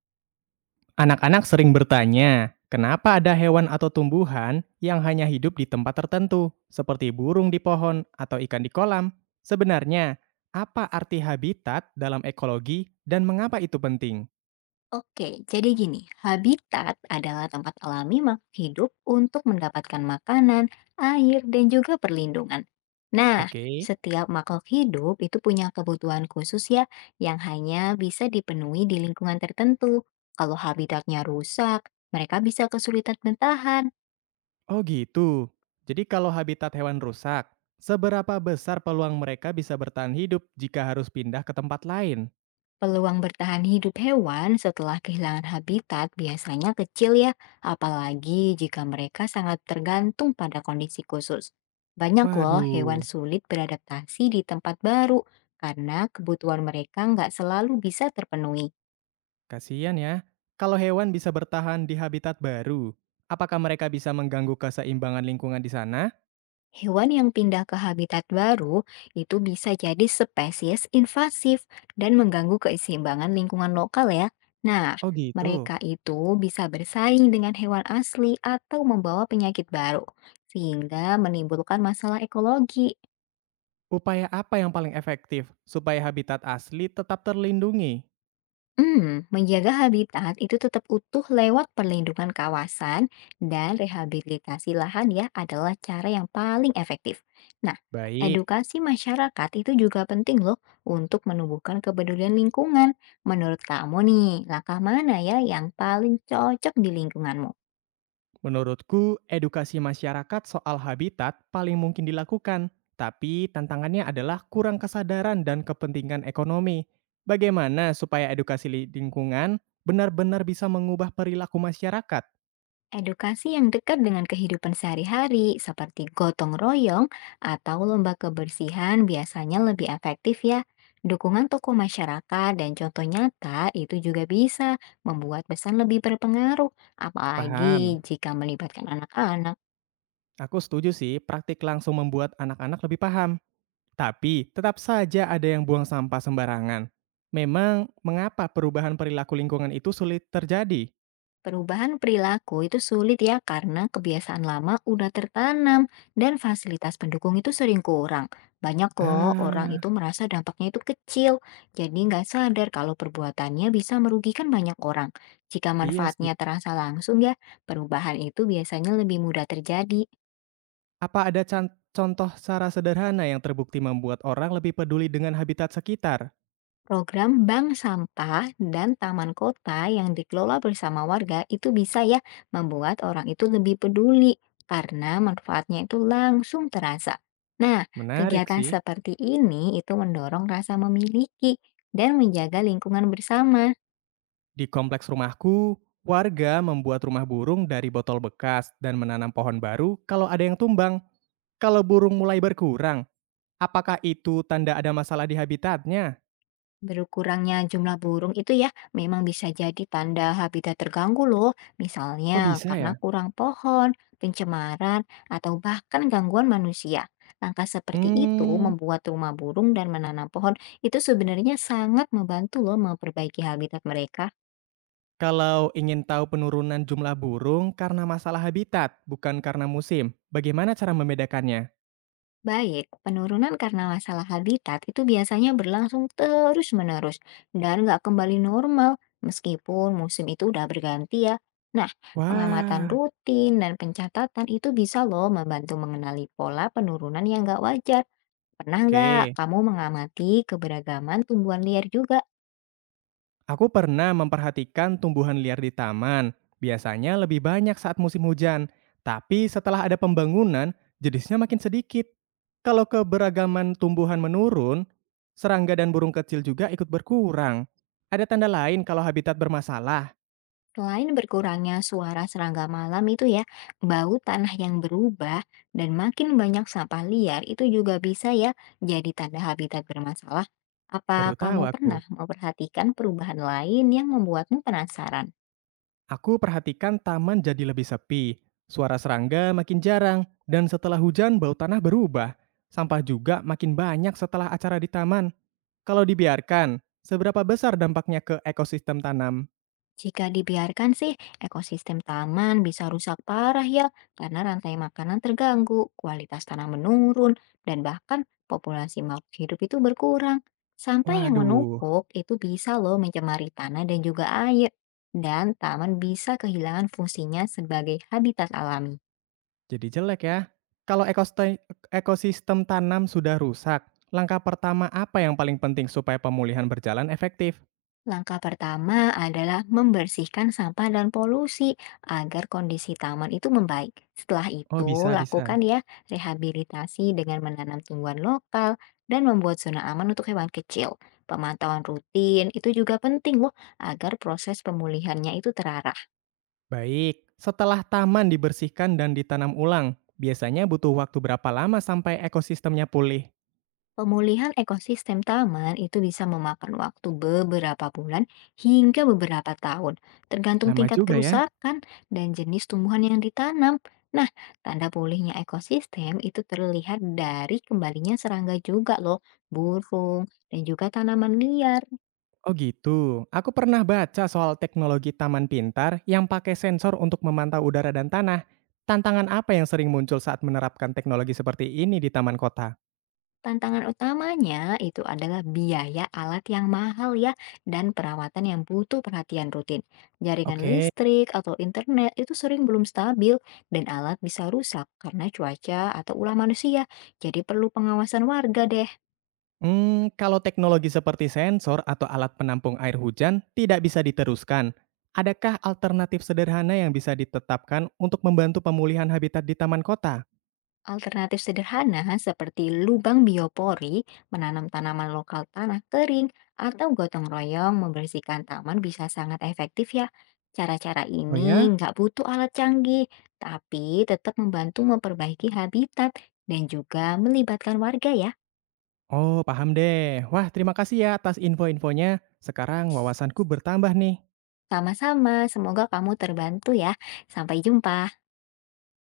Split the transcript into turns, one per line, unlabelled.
Anak-anak sering bertanya, kenapa ada hewan atau tumbuhan yang hanya hidup di tempat tertentu, seperti burung di pohon atau ikan di kolam? Sebenarnya, apa arti habitat dalam ekologi dan mengapa itu penting?
Oke, jadi gini, habitat adalah tempat alami makhluk hidup untuk mendapatkan makanan, air, dan juga perlindungan. Nah,
Oke.
setiap makhluk hidup itu punya kebutuhan khusus ya, yang hanya bisa dipenuhi di lingkungan tertentu. Kalau habitatnya rusak, mereka bisa kesulitan bertahan.
Oh gitu. Jadi kalau habitat hewan rusak, seberapa besar peluang mereka bisa bertahan hidup jika harus pindah ke tempat lain?
Peluang bertahan hidup hewan setelah kehilangan habitat biasanya kecil ya, apalagi jika mereka sangat tergantung pada kondisi khusus. Banyak loh hewan
Waduh,
sulit beradaptasi di tempat baru karena kebutuhan mereka nggak selalu bisa terpenuhi.
kasihan ya. Kalau hewan bisa bertahan di habitat baru, apakah mereka bisa mengganggu keseimbangan lingkungan di sana?
Hewan yang pindah ke habitat baru itu bisa jadi spesies invasif dan mengganggu keseimbangan lingkungan lokal ya. Nah,
Oh gitu.
mereka itu bisa bersaing dengan hewan asli atau membawa penyakit baru, sehingga menimbulkan masalah ekologi.
Upaya apa yang paling efektif supaya habitat asli tetap terlindungi?
Hmm, menjaga habitat itu tetap utuh lewat perlindungan kawasan dan rehabilitasi lahan ya adalah cara yang paling efektif. Nah,
Baik,
edukasi masyarakat itu juga penting loh untuk menumbuhkan kepedulian lingkungan. Menurut kamu nih, langkah mana ya yang paling cocok di lingkunganmu?
menurutku edukasi masyarakat soal habitat paling mungkin dilakukan, tapi tantangannya adalah kurang kesadaran dan kepentingan ekonomi. Bagaimana supaya lingkungan benar-benar bisa mengubah perilaku masyarakat?
Edukasi yang dekat dengan kehidupan sehari-hari, seperti gotong royong atau lomba kebersihan, biasanya lebih efektif, ya. Dukungan tokoh masyarakat dan contoh nyata itu juga bisa membuat pesan lebih berpengaruh, apalagi
Paham.
jika melibatkan anak-anak.
Aku setuju sih, praktik langsung membuat anak-anak lebih paham. Tapi tetap saja ada yang buang sampah sembarangan. Memang mengapa perubahan perilaku lingkungan itu sulit terjadi?
Perubahan perilaku itu sulit ya karena kebiasaan lama udah tertanam dan fasilitas pendukung itu sering kurang. Banyak loh orang
Ah,
itu merasa dampaknya itu kecil, jadi nggak sadar kalau perbuatannya bisa merugikan banyak orang. Jika
iya sih.
manfaatnya terasa langsung ya, perubahan itu biasanya lebih mudah terjadi.
Apa ada contoh cara sederhana yang terbukti membuat orang lebih peduli dengan habitat sekitar?
Program bank sampah dan taman kota yang dikelola bersama warga itu bisa ya membuat orang itu lebih peduli karena manfaatnya itu langsung terasa. Nah,
Menarik
kegiatan
sih.
seperti ini itu mendorong rasa memiliki dan menjaga lingkungan bersama.
Di kompleks rumahku, warga membuat rumah burung dari botol bekas dan menanam pohon baru kalau ada yang tumbang. Kalau burung mulai berkurang, apakah itu tanda ada masalah di habitatnya?
Berkurangnya jumlah burung itu ya memang bisa jadi tanda habitat terganggu loh.
Oh
Misalnya
bisa ya?
karena kurang pohon, pencemaran, atau bahkan gangguan manusia. Langkah seperti itu
Hmm.
membuat rumah burung dan menanam pohon itu sebenarnya sangat membantu loh memperbaiki habitat mereka.
Kalau ingin tahu penurunan jumlah burung karena masalah habitat, bukan karena musim, bagaimana cara membedakannya?
Baik, penurunan karena masalah habitat itu biasanya berlangsung terus-menerus dan nggak kembali normal meskipun musim itu udah berganti ya. Nah, pengamatan
Wah,
rutin dan pencatatan itu bisa loh membantu mengenali pola penurunan yang nggak wajar. Pernah nggak
oke.
kamu mengamati keberagaman tumbuhan liar juga?
Aku pernah memperhatikan tumbuhan liar di taman. Biasanya lebih banyak saat musim hujan, tapi setelah ada pembangunan, jenisnya makin sedikit. Kalau keberagaman tumbuhan menurun, serangga dan burung kecil juga ikut berkurang. Ada tanda lain kalau habitat bermasalah?
Selain berkurangnya suara serangga malam itu ya, bau tanah yang berubah dan makin banyak sampah liar itu juga bisa ya jadi tanda habitat bermasalah. Apa
Baru tahu
kamu
aku.
pernah memperhatikan perubahan lain yang membuatmu penasaran?
Aku perhatikan taman jadi lebih sepi, suara serangga makin jarang, dan setelah hujan bau tanah berubah. Sampah juga makin banyak setelah acara di taman. Kalau dibiarkan, seberapa besar dampaknya ke ekosistem tanam?
Jika dibiarkan sih, ekosistem taman bisa rusak parah ya, karena rantai makanan terganggu, kualitas tanah menurun, dan bahkan populasi makhluk hidup itu berkurang. Sampah yang
Waduh,
menumpuk itu bisa loh mencemari tanah dan juga air, dan taman bisa kehilangan fungsinya sebagai habitat alami.
jadi jelek ya. Kalau ekosistem tanam sudah rusak, langkah pertama apa yang paling penting supaya pemulihan berjalan efektif?
Langkah pertama adalah membersihkan sampah dan polusi agar kondisi taman itu membaik. Setelah
Oh bisa,
itu,
bisa.
lakukan ya rehabilitasi dengan menanam tumbuhan lokal dan membuat zona aman untuk hewan kecil. Pemantauan rutin itu juga penting loh agar proses pemulihannya itu terarah.
Baik, setelah taman dibersihkan dan ditanam ulang, biasanya butuh waktu berapa lama sampai ekosistemnya pulih?
Pemulihan ekosistem taman itu bisa memakan waktu beberapa bulan hingga beberapa tahun, tergantung
Lama
tingkat
juga ya?
kerusakan dan jenis tumbuhan yang ditanam. Nah, tanda pulihnya ekosistem itu terlihat dari kembalinya serangga juga loh, burung, dan juga tanaman liar.
Oh gitu. Aku pernah baca soal teknologi taman pintar yang pakai sensor untuk memantau udara dan tanah. Tantangan apa yang sering muncul saat menerapkan teknologi seperti ini di taman kota?
Tantangan utamanya itu adalah biaya alat yang mahal ya dan perawatan yang butuh perhatian rutin. Jaringan
Oke.
listrik atau internet itu sering belum stabil dan alat bisa rusak karena cuaca atau ulah manusia. Jadi perlu pengawasan warga deh.
Hmm, kalau teknologi seperti sensor atau alat penampung air hujan tidak bisa diteruskan, adakah alternatif sederhana yang bisa ditetapkan untuk membantu pemulihan habitat di taman kota?
Alternatif sederhana seperti lubang biopori, menanam tanaman lokal tanah kering, atau gotong royong membersihkan taman bisa sangat efektif ya. Cara-cara
Oh
ini
ya?
nggak butuh alat canggih, tapi tetap membantu memperbaiki habitat dan juga melibatkan warga ya.
Oh, paham deh. Wah, terima kasih ya atas info-infonya. Sekarang wawasanku bertambah nih.
Sama-sama, semoga kamu terbantu ya. Sampai jumpa.